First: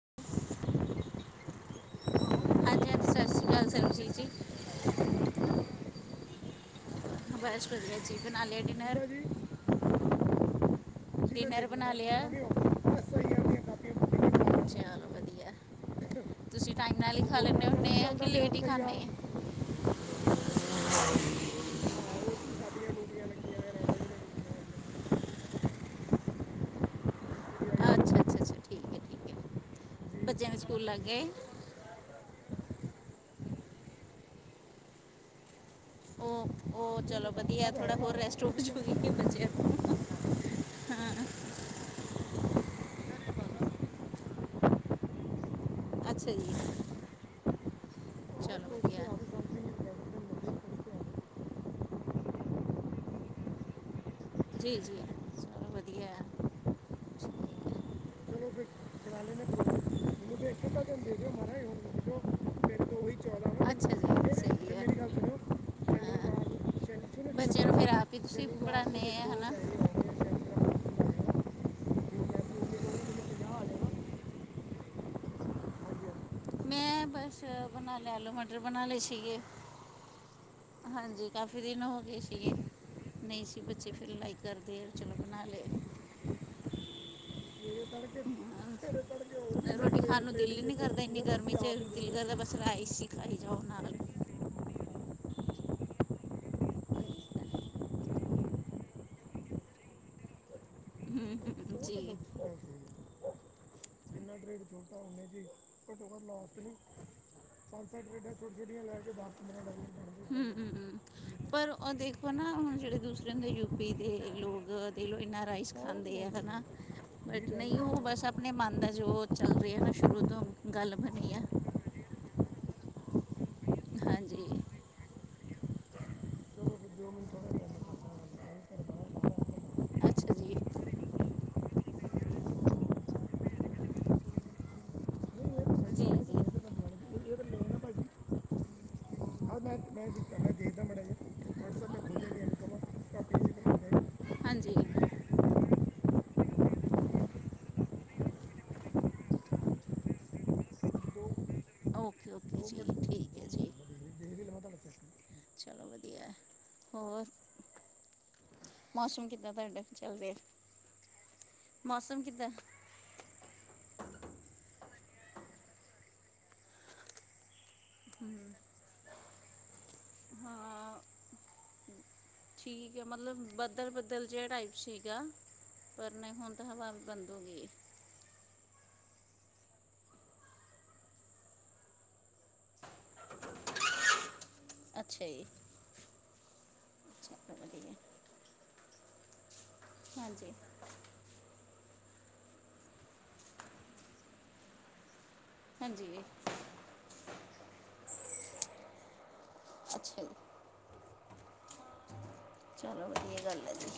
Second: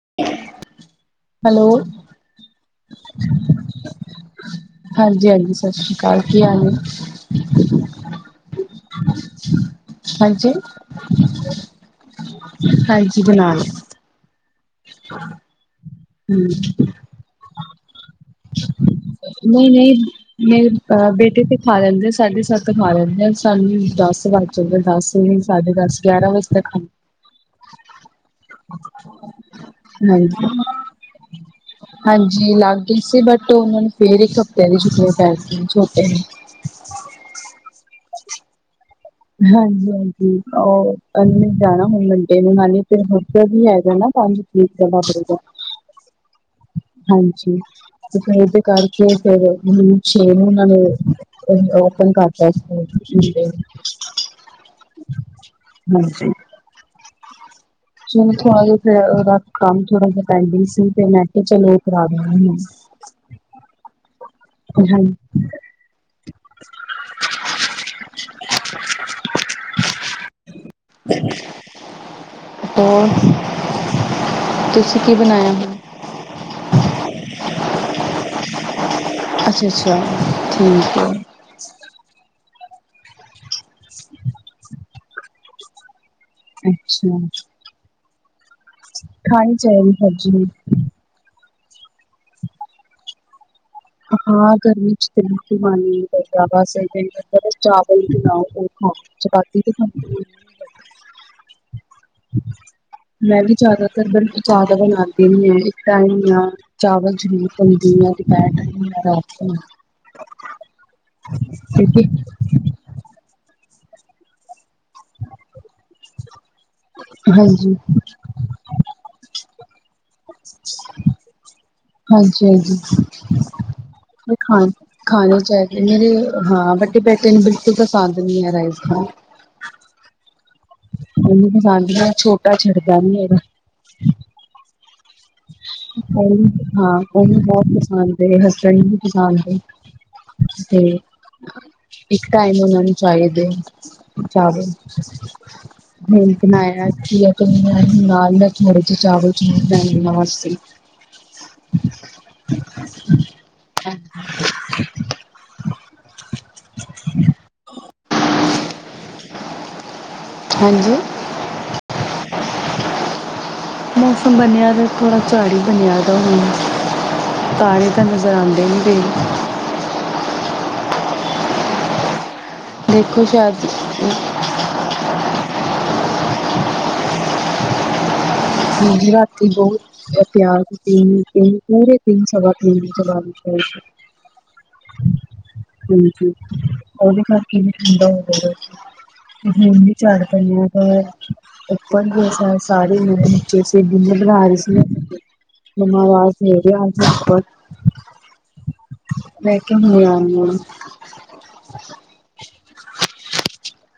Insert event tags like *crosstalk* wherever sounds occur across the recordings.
*inaudible* Hello ਸਤਿ ਹਾਂਜੀ ਸ਼੍ਰੀ ਅਕਾਲ ਸਰਸ਼ੀਤ ਜੀ ਹਾਂਜੀ ਹਾਂਜੀ ਸਤਿ ਸ਼੍ਰੀ ਅਕਾਲ ਕੀ ਹਾਲ ਨੇ *unintelligible* ਮਬਾਈਸ਼ ਬ ਜੀ *unintelligible* ਬਣਾ ਲਿਆ ਡਿਨਰ ਡਿਨਰ ਬਣਾ ਲਿਆ ਹ ਜੀ ਦੇ ਨਾਲ *unintelligible* *inaudible* ਹਾਂ ਵਧੀਆ ਤੁਸੀਂ ਟਾਈਮ ਨਾਲ ਹੀ ਖਾ ਲੈਦੇ ਹੁੰਦੇ ਆ ਕਿ ਲੇਟ ਖਾਂਦੇ ਆ ਨਹੀਂ ਨਹੀਂ ਮੇਰੇ ਅ ਬੇਟੇ ਤੇ ਖਾ ਲੈਂਦੇ ਆ ਸਾਢੇ ਸੱਤ ਖਾ ਲੈਂਦੇ ਆ ਸਾਨੂੰ ਦਸ ਵੱਜ ਚਦੋ ਦਸ ਵੀ ਸਾਢੇ ਦਸ ਗਿਆਰਾਂ ਵਜੇ ਤੱਕ ਖ *unintelligible* ਅੱਛਾ ਅੱਛਾ ਅੱਛਾ ਠੀਕ ਬੱਚਿਆਂ ਦੇ ਹਾਂਜੀ ਸਕੂਲ ਲਗ ਗਏ ਹਾਂਜੀ ਲੱਗ ਗਈ ਸੀ ਬਟ ਉਹਨਾਂ ਨੂੰ ਫੇਰ ਇੱਕ ਹਫ਼ਤਿਆਂ ਦੀ ਛੁਟੀਆਂ ਪੈ ਗਈ ਛੋਟੇ *unintelligible* ਉਹ ਉਹ ਚਲੋ ਵਧੀਆ ਥੋੜਾ ਹੋਰ ਰੈਸਟ ਹੋ ਜਾਊਗੀ ਹਾਂਜੀ ਹਾਂਜੀ *unintelligible* ਜਾਣਾ ਹੁਣ ਮੰੰਟੇ ਨੂੰ ਹੀ ਫਿਰ ਹ ਹੀ ਹੈਗਾ ਨਾ ਪੰਜੀ ਦਾ *unintelligible* ਅੱਛਾ ਜੀ ਹਾਂਜੀ ਤੇ ਇਹਦੇ ਚਲੋ ਵਧੀਆ ਕਰਕੇ ਫੇਰ ਚੇਨ ਨਾਲੂੰ ਓਪਨ ਕਰਤਾ ਸੀ ਰਿਸ਼ੀਕੇਸ਼ ਜੀ ਜੀ ਸਭ ਵਧੀਆ ਐ ਚ ਥੋੜਾ ਜ ਕੰਮ ਥੋੜਾ ਜਿ ਮੈਨੂੰ ਤਾਂ ਇੱਕ ਪੈਂਡਿੰਗ ਅੱਧਾ ਸੀ ਫ ਦਿਨ ਤੇ ਦੇ ਮੈਂ ਦਿਓ ਕਿਹਾ ਮਾਰਾ ਹੀ ਚਲੋ *unintelligible* ਹੁਣ ਜੋ ਖਰਾਬਮ ਹ ਮੇਰੇ ਤੋਂ ਉਹੀ ਚੌਲਾ ਵਾ ਅੱਛਾ ਜੀ ਤੇ ਸਹੀ ਹੈ ਮੇਰੀ ਗੱਲ ਸੁਣੋ *unintelligible* ਬੱਚਿਆਂ ਨੂੰ ਫੇਰ ਆਪ ਹੀ ਤੁਸੀਂ ਬੜਾ *unintelligible* ਮ ਹਨ ਨਾ *unintelligible* ਟੋ ਤੁਸੀਂ ਕੀ ਬਣਾਇਆ ਹਣ *unintelligible* ਮੈਂ ਬਸ ਬਣਾ ਲਿਆ ਆਲੂ ਮਟਰ ਬਣਾ ਲਏ ਸੀਗੇ ਅੱਛਾ ਅੱਛਾ ਠੀਕ ਹੈ ਹਾਂਜੀ ਕਾਫੀ ਦਿਨ ਹੋ ਗਏ ਸੀਗੇ ਨਹੀਂ ਸੀ ਬੱਚੇ ਫਿਰ ਲਾਈਕ ਕਰਦੇ ਚਲੋ ਬਣਾ ਲਏ ਅੱਛਾ ਖਾਣੀ ਚਾਹੀਦੀ ਰੋਟੀ ਖਾਣ ਨੂੰ ਸਬਜ਼ੀ ਦਿਲ ਹੀ ਨੀ ਕਰਦਾ ਨੀ ਗਰਮੀ ਚ ਦਿਿਲ ਕਰਦਾ ਐ ਬਸ ਰਈਸ ਹੀ ਖਾਇ ਜਾਓ ਨਾਲ ਹਾਂ ਗਰਮੀ ਚ ਮਨ ਨਈ ਕਰਦਾ ਬਸ ਦਿਲ ਕਰਦਾ ਏ ਚਾਵਲਓ ਹੀ ਖਾਓ ਚਪਾਤੀ ਤੇ ਖਾਂਨ ਨੁੰ ਦਿਲ ਹੀ ਨਹੀਂ ਕਰਦਾ ਹਮ ਹਮ ਜੀ ਠੀਕ ਹੈ ਮੈਂ ਵੀ ਜ਼ਿਆਦਾਤਰ ਬ ਚਾਵਾਲ ਬਣਾ ਉਹਨੇ ਜੀ ਦੇਣੀ ਹ ਇੱਕ ਘੱਟੋ ਟਾਈਮ ਘੱਟ ਆ ਲਾਸਟ ਨੂੰ ਚਾਵਲ ਜਰੂਰ ਪੰਜ ਸੱਤ ਦੁਨੀਆਂ ਦੀ ਟ੍ਰੇਡਾਂ ਛੋਟੀ ਪੈਂਡ ਛੋਟੀਆਂ ਹਮ ਹਮ ਪਰ ਉਹ ਕਿਉਂਕਿ ਦੇਖੋ ਨਾ ਹੁਣ ਜਿਹੜੇ ਦੂਸਰੇ ਯੂਪੀ ਦੇ ਲੋਕ ਦੇ ਲਓ ਇੰਨਾ ਰਾਈਸ ਖਾਂਦੇ ਆ ਹੈ ਨਾ ਬਟ ਹਾਂਜੀ ਨਹੀਂ ਉਹ ਬਸ ਆਪਣੇ ਮਨ ਦਾ ਜੋ ਚੱਲ ਰਿਹਾ ਹੈ ਨਾ ਸ਼ੁਰੂ ਤੋਂ ਗੱਲ ਬਣੀ ਆ ਹਾਂਜੀ ਹਾਂਜੀ ਹਾਂਜੀ ਖਾ ਖਾਣੇ ਚਾਹੀਦੇ ਨੇ ਹਾਂ ਬਟੇ ਬੇਟੇ ਨੂੰ ਬਿਲਕੁਲ ਪਸੰਦ ਨਹੀਂੀ ਹੈ ਰਾਈਸ ਖਣ ਅੱਛਾ ਜੀ ਮੈਨੂੰ ਪਸੰਦ ਮ ਛੋਟਾ ਛਿਰਦਾ ਨੀ ਮੇਰੇ ਜੀ ਉਹਨ ਜੀ ਹਾਂ ਉਹਨੂੰ ਬਹੁਤ ਪਸੰਦ ਹਸਬੈਂਡ ਨੂੰ ਹਾਂਜੀ ਮੈਂ ਮੈਂ ਵੀ ਤੇ, ਇੱਕ ਟਾਈਮ ਉਹਨਾ ਨੂੰ ਚਾਹੀਦੇ ਚਵਲ ਹਾਂਜੀ ਹ ਬਣਾਇਆੀ ਸੀ ਦੇ ਨਾਲੌ ਨਾਲ ਮੈ ਥੋੜੇ ਜੈ ਚਾਵਲ ਚੁਵਲ ਨਮਸਤੇ। ਓਕੇ ਓਕੇ ਜੀ ਠੀਕ ਹੈ ਜੀ। ਚਲੋ ਵਧੀਆ ਏ ਹੋਰ ਮੌਸਮ ਕਿੱਦਾਂ ਤੁਹਾਡਾ, ਚੱਲ ਰਿਆ ਏ ਹਾਂਜੀ। ਮੌਸਮ ਕਿੱਦਾਂ। ਮੌਸਮ ਬਣਿਆ ਤਾਂ ਥੋੜ੍ਹਾ ਝਾੜ ਹੀ ਬਣਿਆ ਤਾਂ ਹੁਣ, ਤਾਰੇ ਤਾਂ ਨਜ਼ਰ ਆਂਦੇ ਨਿ *unintelligible* ਹਾ ਠੀਕ ਹੈ ਦੇਖੋ ਮਤਲਬ, ਸ਼ਾਇਦ ਬੱਦਲ ਬੱਦਲ ਜਿਹੜਾ ਹੀ ਸੀਗਾ, ਪਰ ਨਹੀਂ ਹੁਣ ਤਾਂ ਹਵਾ ਵੀ ਬੰਦ ਹੋ ਗਈ ਹੈ। ਹਾਂਜੀ ਰਾਤੀ ਬਹੁਤ ਪਿਆਰ ਸੀਨ ਪੂਰੇ ਦਿਨ ਸ ਹਮ ਬ *unintelligible* ਅੱਛਾ ਜੀ ਜੀ ਜੀ ਉਹਦੇ ਚਲੋ ਕਰਕੇ ਵਧੀਆ ਠੰਡਾ ਹੋੁੰਦਾ ਤੇ ਜੀ ਚਾਰ ਪੰਜ ਹਾਂਜੀ ਲੋਕ ਹੈ ਅਪਨ ਵੀ ਸਾਰੇ ਲੋਕ ਤੁਸੀ ਬਿੱਲ ਬਣਾ ਰਹੇ ਸੀ ਮੈਨੂੰ ਹਾਂਜੀ ਆਵਾਜ਼ ਦੇ ਦੇ ਆਜਕਲ ਮੈਂ ਕਿਹਾ ਹੈ ਅੱਛਾ ਜੀ ਆਨੀ ਆ ਚਲੋ ਵਧੀਆ ਗੱਲ ਹੈ ਜੀ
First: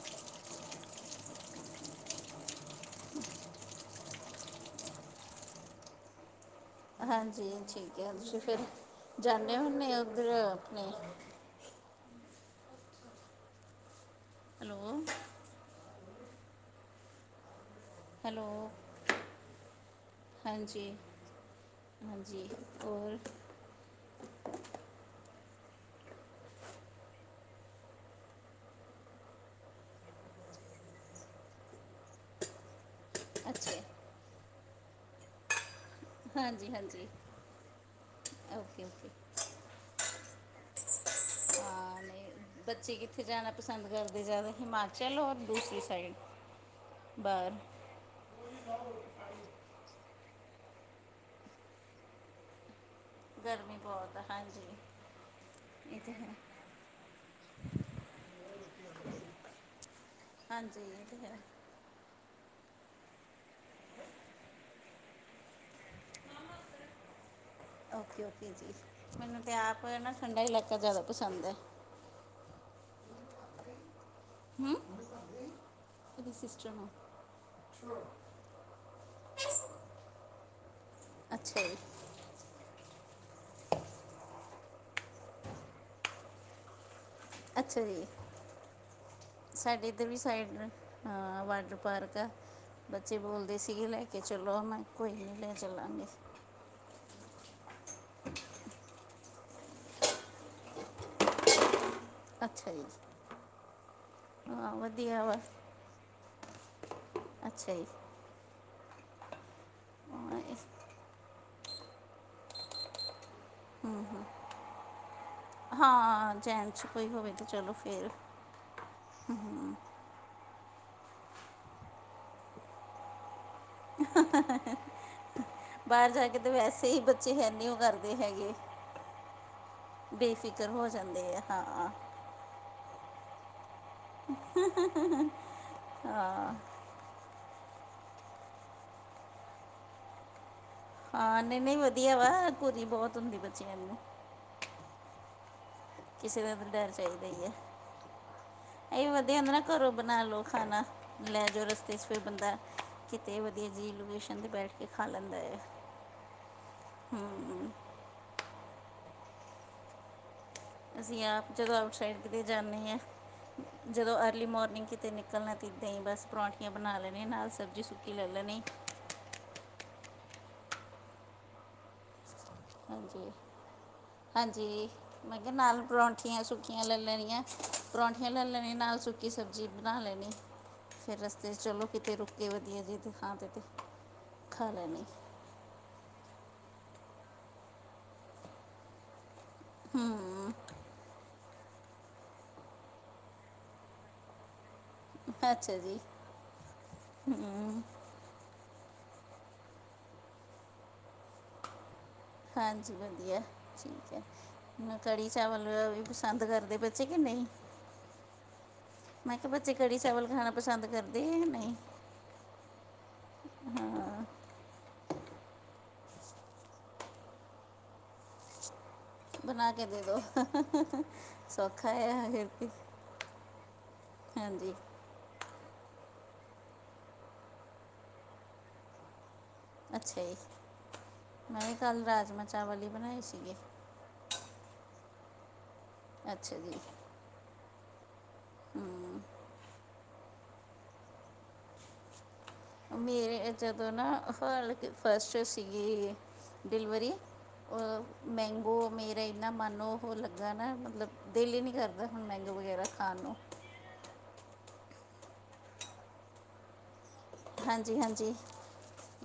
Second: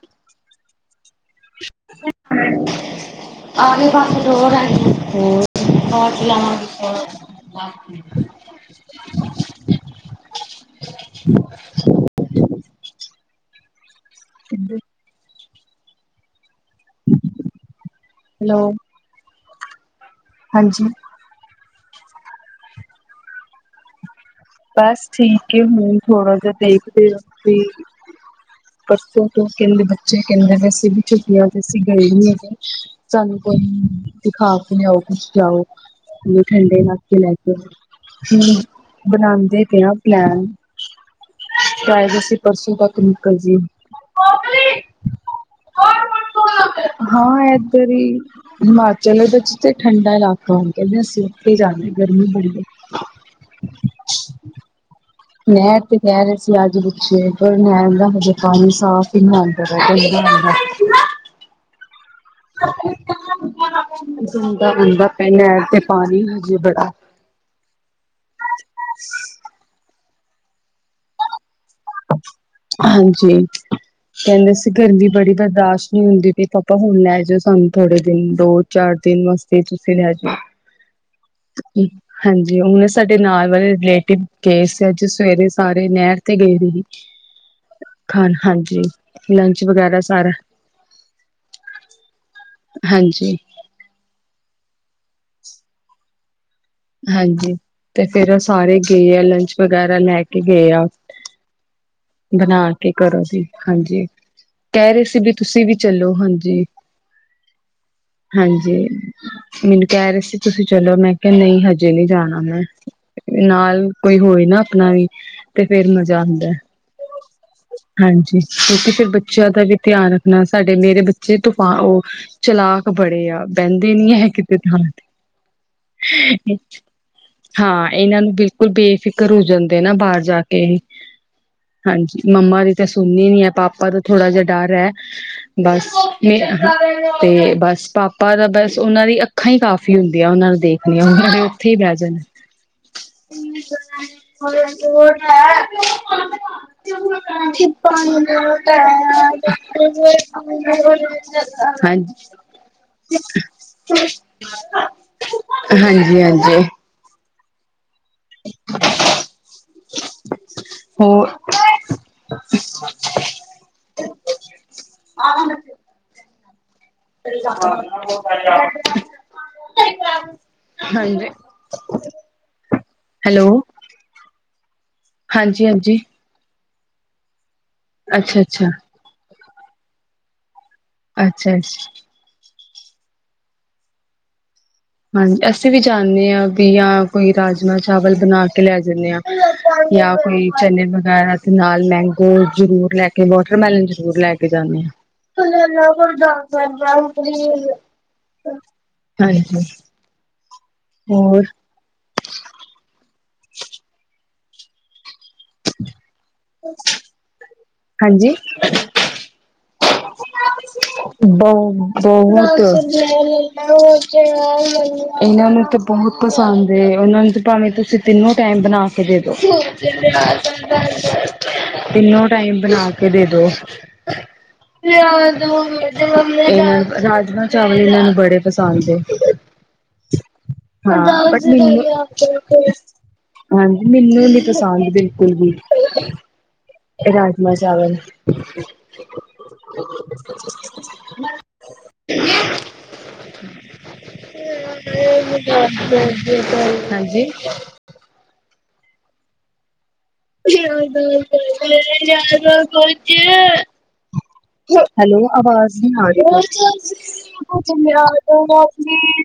ਹਮ *unintelligible* *unintelligible* ਹਾਂਜੀ ਠੀਕ ਹੈ ਤੁਸੀਂ ਫਰ ਜਾਂਦੇ ਹੁੰਦੇ ਉੱਧਰ ਆਪਣੇ ਹੈਲੋ। ਹੈਲੋ। ਹਾਂਜੀ, ਹਾਂਜੀ ਹੋਰ। ਬਸ ਠੀਕ ਹੁਣ, ਥੋੜਾ ਜਿਹਾ ਦੇਖਦੇ ਹਾ ਤੇ ਪਰਸੋਂ ਤੋਂ ਕਹਿੰਦੇ ਬੱਚੇ ਕਹਿੰਦੇ ਵ ਅਸੀ ਵੀ, ਛੁਟਿਆਂ ਚਅਸੀਂ ਗਏ ਨੀ ਹੈਗੇ। ਸਾਨੂੰ ਕੋਈ, ਅੱਛੇ ਦਿਖਾ ਕੇ ਲਿਆਓ ਕੁਛ ਲਿਆਓ। ਹਾਂਜੀ ਠੰਡੇ ਹਾਂਜੀ ਇਲਾਕੇ ਲੈ ਕੇ ਹ, ਓਕੇ ਓਕੇ ਬਣਾਉਦੇ ਪਏ ਆ ਪਲੈਨ। ਹਾਂ। ਹਾਂ ਸ਼ਾਇਦ ਅਸੀਂ ਨਹੀਂ ਪਰਸੋਂ ਬੱਚੇ ਤੱਕ ਕਿੱਥੇ ਨਿਕਲ ਜਾਣਾ ਜੀ ਪਸੰਦ ਕਰਦੇ ਜਿਆਦਾ, ਹਿਮਾਚਲ ਔਰ ਦੂਸਰੀ ਸਾਈਡ। ਹਾਂ ਬਾਹਰ ਇਦਰ ਹੀ ਹਿਮਾਚਲਦੇ ਤੇ ਠੰਡਾ ਇਲਾਕਾ ਹੋ ਕਹਿੰਦੇ, ਅਸੀਂ ਉੱਥੇ ਜਾਦੇ ਹਾਂ ਗਰਮੀ ਬੜੀ। ਗਰਮੀ ਬਹੁਤ ਆ ਹਾਂਜੀ। ਨਹਿਰ ਤੇ ਇਹ ਤਾਂ ਕਹਿ ਹੈ ਰਹੇ ਸੀ, ਅੱਜ ਪਛੇ ਪਰ ਨਹਿਰ ਦਾ ਹਜੇ ਪਾਣੀ ਸਾਫ਼ ਹੀ ਨਾਲ ਦਾ ਹਾਂਜੀ *inaudible* ਇਹ ਤਾਂ ਹੈ ਉਦਾ ਹੁੰਦਾ ਪੈ, ਨਹਿਰ ਤੇ ਪਾਣੀ ਹਜੇ ਬੜਾ ਓਕੇ ਓਕੇ ਜੀ, ਮੈਨੂੰ ਤੇ ਆਪ ਹਨ ਨਾ ਠੰਡਾ ਇਲਾਕਾ ਜ਼ਿਆਦਾ ਪਸੰਦ ਹੈ। ਹਾਂਜੀ। ਕਹਿੰਦੇ ਸੀ ਹੂੰ ਗਰਮੀ ਬੜੀ ਬਰਦਾਸ਼ਤ ਨਹੀਂ ਹੁੰਦੀ ਇਹਦੀ ਪਈ, ਸਿਸਟਰ ਪਾਪਾ ਨੂੰ ਹੁਣ ਲੈ ਜਾਓ ਸਾਨੂੰ। ਥੋੜੇ ਦਿਨ, ਦੋ ਚਾਰ ਦਿਨ ਮਸਤੀ ਤੁਸੀਂ ਰਹਿ ਜਾਓ। ਅੱਛਾ ਜੀ। ਹਾਂਜੀ ਉਹਨੇ ਸਾਡੇ ਨਾਲ ਵਾਲੇ ਰਿਲੇਟਿਵ, ਗਏ ਸੀ ਅੱਜ ਸਵੇਰੇ ਸਾਰੇ ਨਹਿਰ ਤੇ ਗਏ ਹੋਏ ਸੀ ਅੱਛਾ ਜੀ, ਖਾਣ ਹਾਂਜੀ ਲੰਚ ਸਾਡੇ ਵਗੈਰਾ ਇੱਧਰ ਵੀ ਸਾਰਾ ਸਾਈਡ ਹਾਂ ਵਾਟਰ ਪਾਰਕ ਆ, ਬੱਚੇ ਹਾਂਜੀ ਬੋਲਦੀ ਸੀ। ਠੀਕ ਲੈ ਕੇ ਚਲੋ, ਮੈਂ ਕੋਈ ਨਹੀਂ ਲੈ ਚਲਾਂਗੇ ਹਾਂਜੀ, ਤੇ ਫੇਰ ਉਹ ਸਾਰੇ ਗਏ ਆ ਲੰਚ ਵਗੈਰਾ ਲੈ ਕੇ ਗਏ ਆ। ਬਣਾ ਅੱਛਾ ਜੀ ਕੇ ਘਰੋਂ ਦੀ ਹਾਂਜੀ ਹਾਂ ਕਹਿ ਰਹੇ ਸੀ ਵਧੀਆ ਵੀ ਵਾ ਤੁਸੀਂ ਵੀ ਚਲੋ ਹਾਂਜੀ ਅੱਛਾ ਜੀ ਹਾਂਜੀ ਮੈਨੂੰ ਕਹਿ ਰਹੇ ਸੀ ਹਾਂ, ਤੁਸੀਂ ਇਸ- ਚਲੋ ਮੈਂ ਕਿਹਾ ਨਹੀਂ ਹਜੇ ਨਹੀਂ ਜਾਣਾ ਮੈਂ ਨਾਲ ਕੋਈ ਹੋਏ ਨਾ ਆਪਣਾ ਵੀ ਤੇ ਫੇਰ ਮਜ਼ਾ ਹਾਂ ਆਉਂਦਾ ਜੇਂਟਸ ਕੋਈ ਹੋਵੇ ਤਾਂ ਚਲੋ ਫੇਰ ਕਿਉੰਕਿ ਫਿਰ ਬੱਚਿਆਂ ਦਾ ਵੀ ਧਿਆਨ ਰੱਖਣਾ ਸਾਡੇ ਮੇਰੇ ਬੱਚੇ ਤੂਫਾਨ ਉਹ ਚਲਾਕ ਬੜੇ ਆ ਬਹਿੰਦੇ ਨੀ ਹੈ ਕਿਤੇ ਥਾਂ ਤੇ ਬਾਹਰ ਜਾ ਕੇ ਵੈਸੇ ਹੀ ਬੱਚੇ ਹੈਨੀਓ ਹਾਂ ਕਰਦੇ ਇਹਨਾਂ ਨੂੰ ਹੈਗੇ ਬਿਲਕੁਲ ਬੇਫਿਕਰ ਹੋ ਜਾਂਦੇ ਨਾ ਬਾਹਰ ਜਾ ਕੇ ਬੇਫਿਕਰ ਹੋ ਜਾਂਦੇ ਆ ਹਾਂ ਹਾਂ ਹਾਂਜੀ ਮੰਮਾ ਦੀ ਤਾਂ ਸੁਣਨੀ ਨੀ ਹੈ ਪਾਪਾ ਦਾ ਥੋੜਾ ਜਿਹਾ ਡਰ ਹੈ ਬਸ ਮ ਹਾਂ ਤੇ ਬਸ ਪਾਪਾ ਦਾ ਬਸ ਉਨ੍ਹਾਂ ਦੀਆਂ ਅੱਖਾਂ ਈ ਕਾਫੀ ਹੁੰਦੀਆਂ ਉਨ੍ਹਾਂ ਨੂੰ ਦੇਖ ਲੀਏ ਹਾਂ ਨਹੀਂ ਨਹੀਂ ਵਧੀਆ ਵਾ ਘੁਰੀ ਬਹੁਤ ਹੁੰਦੀ ਹਾਂਜੀ। ਬੱਚਿਆਂ ਨੂੰ *inaudible* *unintelligible* ਕਿਸੇ ਦਾ ਤਾਂ ਡਰ ਚਾਹੀਦਾ ਹੀ ਆ ਇਹ ਵਧੀਆ ਹੁੰਦਾ ਨਾ ਘਰੋਂ ਬਣਾ ਲਓ ਖਾਣਾ ਲੈ ਜਾਓ *unintelligible* ਰਸਤੇ 'ਚ ਹਾਂਜੀ। ਫਿਰ ਬੰਦਾ ਕਿਤੇ ਵਧੀਆ ਜੀ ਲੋਕੇਸ਼ਨ ਤੇ ਬੈਠ ਕੇ ਖਾ ਲੈਂਦਾ ਏ, ਹਾਂਜੀ ਹੂੰ *unintelligible* ਅਸੀਂ ਹੋਰ ਆਪ ਜਦੋਂ ਆਊਟਸਾਈਡ ਕਿਤੇ ਜਾਂਦੇ ਹਾਂ। ਜਦੋਂ ਅਰਲੀ ਮੋਰਨਿੰਗ ਕਿਤੇ ਨਿਕਲਣਾ ਤਾਂ, ਇੱਦਾਂ ਹੀ ਬਸ ਪਰੌਂਠੀ ਪਰਾਂਠੀਆਂ ਬਣਾ ਲੈਣੇ ਨਾਲ ਸਬਜ਼ੀ ਸੁੱਕੀ ਲੈ ਲੈਣੇ। *unintelligible* ਹਾਂਜੀ *inaudible* ਹਾਂਜੀ ਹੈਲੋ *unintelligible* ਹਾਂਜੀ ਮੈਂ ਕਿਹਾ ਹਾਂਜੀ ਨਾਲ ਹਾਂਜੀ ਪਰੋਂਂਠੇ ਮਠੀਆਂ ਸੁੱਕੀਆਂ ਲੈ ਲੈਣੀਆਂ ਪਰੌਂਠੀਆਂ ਅੱਛਾ ਲੇ ਅੱਛਾ ਲੈਣੀਆਂ ਨਾਲ ਸੁੱਕੀ ਸਬਜ਼ੀ ਬਣਾ ਲੈਣੀ ਫੇਰ ਰਸਤੇ ਅੱਛਾ ਚ ਅੱਛਾ ਚਲੋ ਕਿਤੇ ਰੁਕੇ ਵਧੀਆ ਜੀ ਤੇ ਥਾਂ ਤੇ ਤੇ ਖਾ ਲੈਣੇ ਹਾਂਜੀ ਅਸੀਂ ਵੀ ਜਾਂਨੇ ਹਾਂ ਵੀ ਯਾਂ ਕੋਈ ਰਾਜਮਾਂ ਚਾਵਲ ਬਣਾ ਕੇ ਲੈ ਜਣੇ ਆਂ ਯਾਂ ਕੋਈ ਚਨੇ ਵਗੈਰਾ ਤੇ ਨਾਲ ਮੈਂਗੋ ਜ਼ਰੂਰ ਲੈ ਕੇ ਵਾਟਰਮੈਲਨ ਜ਼ਰੂਰ ਲੈ ਕੇ ਜਾਂਦੇ ਆਾਂ ਅੱਛਾ ਜੀ ਹਮ, *unintelligible* ਹਾਂਜੀ ਹੋਰ ਹਾਂਜੀ ਵਧੀਆ ਠੀਕ ਐ ੁ ਕੜ੍ਹੀ ਚਾਵਲ ਵੀ ਪਸੰਦ ਕਰਦੇ ਬੱਚੇ ਕਿ ਨਹੀਂ ਹਾਂਜੀ ਮੈਂ ਕਿਹਾ ਬੱਚੇ ਕੜੀ ਚਾਵਲ ਖਾਣਾ ਪਸੰਦ ਕਰਦੇ ਆ ਕੇ ਬਹੁ ਨਹੀਂ ਬਹੁਤ ਹਾਂ ਇਹਨਾ ਨੂੰ ਤਾਂ ਬਹੁਤ ਪਸੰਦ ਏ ਉਹਨਾਂ ਨੂੰ ਭਾਵੇਂ ਤੁਸੀਂ ਤਿੰਨੋ ਟਾਈਮ ਬਣਾ ਦੇਦੋ ਬਣਾ ਕੇ ਦੇ ਦਿਓ ਸੌਖਾ ਤਿੰਨੋ ਹੈ ਫਿਰ ਟਾਈਮ ਕੀ ਬਣਾ ਕੇ ਦੇ ਦੋ ਹਾਂਜੀ ਇਹ ਰਾਜਮਾਂ ਚਾਵਲ ਏਨਾ ਨੂੰ ਬੜੇ ਪਸੰਦ ਏ ਅੱਛਾ ਜੀ ਹਾਂ ਹਾਂ *inaudible* ਮੈਂ ਵੀ ਕੱਲ ਰਾਜਮਾ ਚਾਵਲ ਹੀ ਬਣਾਏ ਸੀਗੇ ਮੈਨੂੰ ਨੀ ਪਸੰਦ ਬਿਲਕੁਲ ਵੀ ਅੱਛਾ ਜੀ ਰਾਜਮਾ ਚਾਵਲ ਹਮ *inaudible* ਮੇਰੇ ਜਦੋਂ ਨਾ ਹਲ ਫਸਟ ਸੀਗੀ ਡਿਲੀਵਰੀ ਹਾਂਜੀ। ਅ ਮੈਂਗੋ ਮੇਰਾ ਇੰਨਾ ਮਨੋ ਯਾਰ ਹੁਣ ਮੈਂਗੋ ਵਗੈਰਾ ਕੋਜ ਖਾਣ ਨੂੰ *inaudible* ਹੈਲੋ ਆਵਾਜ਼ ਨੀ ਆ ਰਹੀ ਹਾਂਜੀ ਹਾਂਜੀ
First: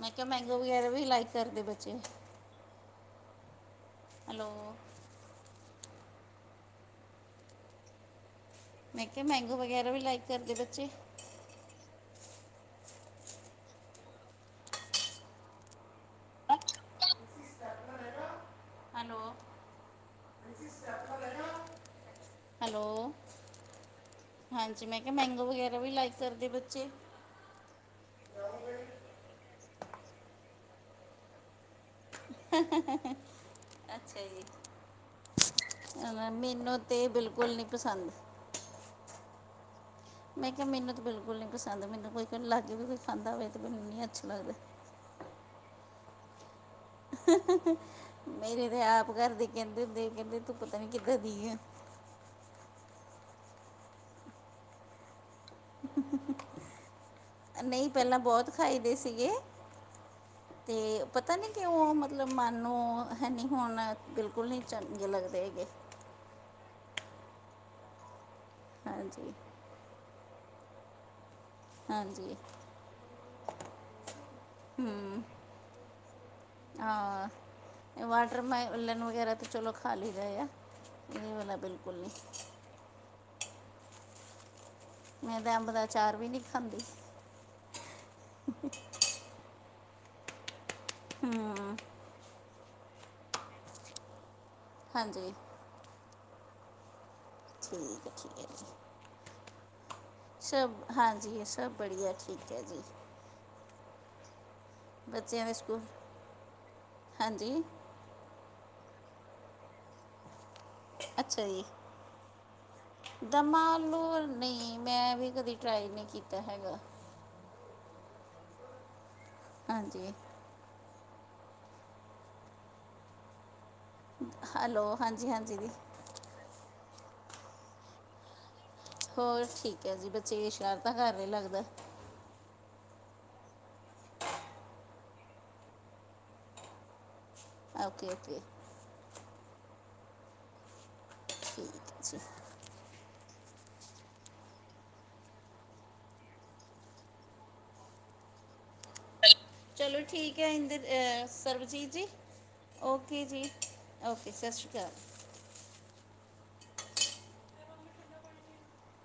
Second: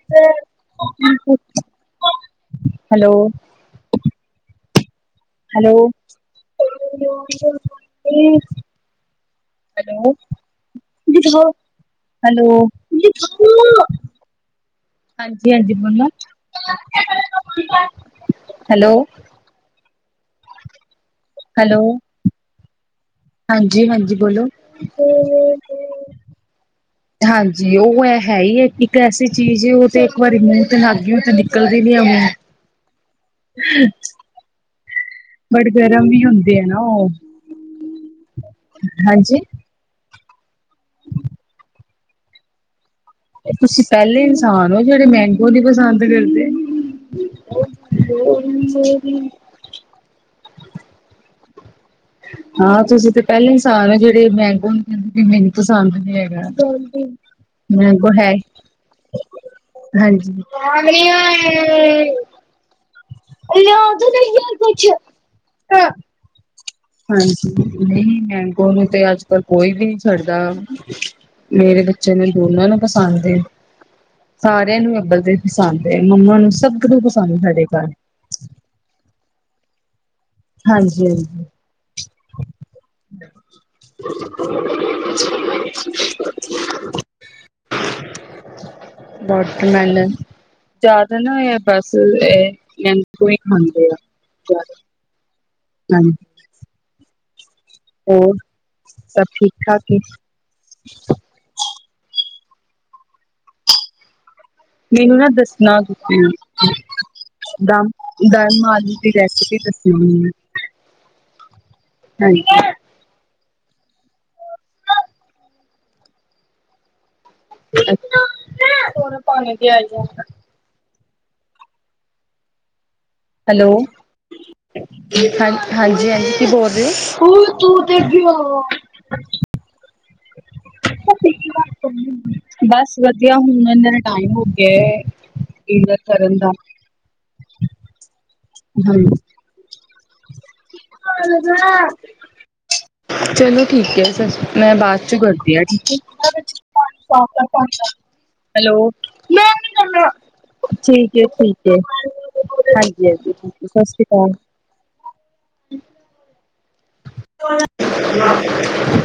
ਮੈਂ ਕਿਹਾ ਮੈਂਗੋ ਵਗੈਰਾ ਵੀ ਲਾਈਕ ਕਰਦੇ ਬੱਚੇ ਹੈਲੋ ਹੈਲੋ ਹੈਲੋ ਹਮ ਮੈਂ ਕਿਹਾ ਮੈਂਗੋ ਵਗੈਰਾ ਵੀ ਲਾਈਕ ਕਰਦੇ ਬੱਚੇ ਹੈਲੋ ਹਾਂਜੀ ਹਾਂਜੀ ਬੋਲੋ ਹੈਲੋ ਹੈਲੋ ਹੈਲੋ ਹਾਂਜੀ ਹਾਂਜੀ ਬੋਲੋ ਹਾਂਜੀ ਮੈਂ ਕਿਹਾ ਮੈਂਗੋ ਵਗੈਰਾ ਵੀ ਲਾਈਕ ਕਰਦੇ ਬੱਚੇ, ਹਾਂਜੀ ਉਹ ਹੈ ਹੀ ਹੈ ਇੱਕ ਐਸੀ ਚੀਜ਼ ਉਹ ਤੇ ਇੱਕ ਵਾਰੀ ਮੂੰਹ ਤੇ ਲਾਗੀ ਉਹ ਤੇ ਨਿਕਲਦੀ ਨੀ ਹੈ ਮੂੰਹ, ਅੱਛਾ ਜੀ ਬਟ ਗਰਮ ਵੀ ਅ ਹੁੰਦੇ ਆ ਮੈਨੂੰ ਨਾ ਤੇ ਉਹ ਬਿਲਕੁਲ ਨੀ ਪਸੰਦ ਹਾਂਜੀ ਮੈਂ ਕਿਹਾ ਮੈਨੂੰ ਤਾਂ ਬਿਲਕੁਲ ਨਹੀਂ ਪਸੰਦ ਮੈਨੂੰ ਕੋਈ ਲਾਗੇ ਵੀ ਕੋਈ ਖਾਂਦਾ ਹੋਵੇ ਤਾਂ ਮੈਨੂੰ ਨਹੀਂ ਅੱਛੇ ਲੱਗਦੇ। ਬੜੇ ਮੈਂਗੋ ਨੀ ਪਸੰਦ ਕਰਦੇ ਮੇਰੇ ਤੇ ਆਪ ਘਰ ਦੇ ਕਹਿੰਦੇ ਹੁੰਦੇ ਕਹਿੰਦੇ ਤੂੰ ਪਤਾ ਨੀ ਕਿੱਦਾਂ ਦੀ ਐ ਹਾਂ ਤੁਸੀਂ ਤੇ ਪਹਿਲੇ ਇਨਸਾਨ ਹੈ ਜਿਹੜੀ ਮੰਗੋ ਨੂੰ ਕੇਂਦੇ ਕਿ ਮੈਨੂੰ ਪਸੰਦ ਨੀ ਹੈਗਾ ਨਹੀਂ ਮੰਗੋ ਪਹਿਲਾਂ ਹੈ ਬਹੁਤ ਖਾਈਦੇ ਸੀਗੇ ਹਾਂਜੀ ਤੇ ਪਤਾ ਨਹੀਂ ਕਿਉਂ ਮਤਲਬ ਮਨ ਨੂੰ ਹੈ ਨਹੀਂ ਹੁਣ ਦੋ ਬਿਲਕੁਲ ਯਾਰ ਨਹੀਂ ਕੁਛ ਚੰਗੇ ਲੱਗਦੇ ਹੈਗੇ ਹਾਂਜੀ ਨਹੀਂ ਮੈਂਗੋ ਨੂੰ ਤੇ ਅੱਜ ਹਾਂਜੀ ਕੱਲ ਕੋਈ ਵੀ ਨਹੀਂ ਛੱਡਦਾ ਮੇਰੇ ਬੱਚੇ ਨੂੰ ਹਾਂਜੀ ਦੋਨਾਂ ਨੂੰ ਪਸੰਦ ਏ ਸਾਰਿਆਂ ਨੂੰ ਅੱਬਲ ਤੇ ਪਸੰਦ ਹੈ ਮੰਮਾ ਨੂੰ ਸਭ ਨੂੰ ਪਸੰਦ ਸਾਡੇ ਘਰ, ਪਰ ਮੈਂ ਉੱਲਣ ਵਗੈਰਾ ਤਾਂ ਚਲੋ ਖਾ ਲਈ ਦਾ ਏ ਆ ਹਾਂਜੀ ਹਾਂਜੀ ਬੁੱਲ *inaudible* *unintelligible* ਮੈਂ ਤਾਂ ਅੰਬ ਦਾ ਆਚਾਰ ਵੀ ਨਹੀਂ ਖਾਂਦੀ। ਵੋਟਰਮੈਲਨ ਜ਼ਿਆਦਾ ਨਾ ਇਹ ਹਾਂ ਬਸ ਇਹ ਮੈਂਗੋ ਹੀ ਖਾਂਦੇ ਆ। ਹਾਂਜੀ ਹਾਂਜੀ ਠੀਕ ਹੈ ਹੋਰ ਠੀਕ ਹੈ ਜੀ ਸਭ ਠੀਕ ਠਾਕ ਏ ਸਭ ਹਾਂਜੀ ਸਭ, ਬੜੀਆ ਠੀਕ ਹੈ ਜੀ ਮੈਨੂੰ ਨਾ ਬੱਚਿਆਂ ਦੇ ਦੱਸਣਾ, ਸਕੂਲ ਹਾਂਜੀ ਦਮ ਆਲੂ ਦੀ ਰੈਸਿਪੀ ਦੱਸਣੀ, ਅੱਛਾ ਜੀ, ਹਾਂਜੀ, ਦਮਾ ਆਲੂ ਨਹੀਂ ਮੈਂ ਵੀ ਕਦੇ ਟਰਾਈ ਨਹੀਂ ਕੀਤਾ ਹੈਗਾ। *unintelligible* ਪਾਣੀ ਦੀ *unintelligible* ਹਾਂਜੀ ਹੈਲੋ ਜੀ ਹਾਂ ਹਾਂਜੀ, ਹਾਂਜੀ-ਹਾਂਜੀ, ਕੀ ਬੋਲ ਰਹੇ, ਹੋਰ ਠੀਕ ਐ ਜੀ ਬੱਚੇ ਸ਼ਰਾਰਤਾਂ ਕਰ ਰਹੇ ਲੱਗਦਾ। ਹੂੰ, ਬਸ ਵਧੀਆ ਹੁਣ ਇਹਨਾਂ ਦਾ ਟਾਈਮ ਹੋ ਗਿਆ ਇਨਾਂ ਕਰਨ ਦਾ ਓਕੇ-ਓਕੇ, ਹਾਂਜੀ, ਠੀਕ ਹੈ ਜੀ *unintelligible* ਚਲੋ ਠੀਕ ਐ, ਫਿਰ ਮੈਂ ਬਾਅਦ ਚ ਕਰਦੀ ਆ ਠੀਕ ਆ। ਹੈਲੋ, ਠੀਕ ਚਲੋ ਹੈ ਠੀਕ ਐ ਇੰਦਰ ਅਹ ਠੀਕ ਹੈ ਸਰਬਜੀਤ ਜੀ। ਹਾਂਜੀ ਓਕੇ ਹਾਂਜੀ ਜੀ ਓਕੇ, ਸਤਿ ਸ਼੍ਰੀ ਅਕਾਲ। ਹੂੰ, *unintelligible*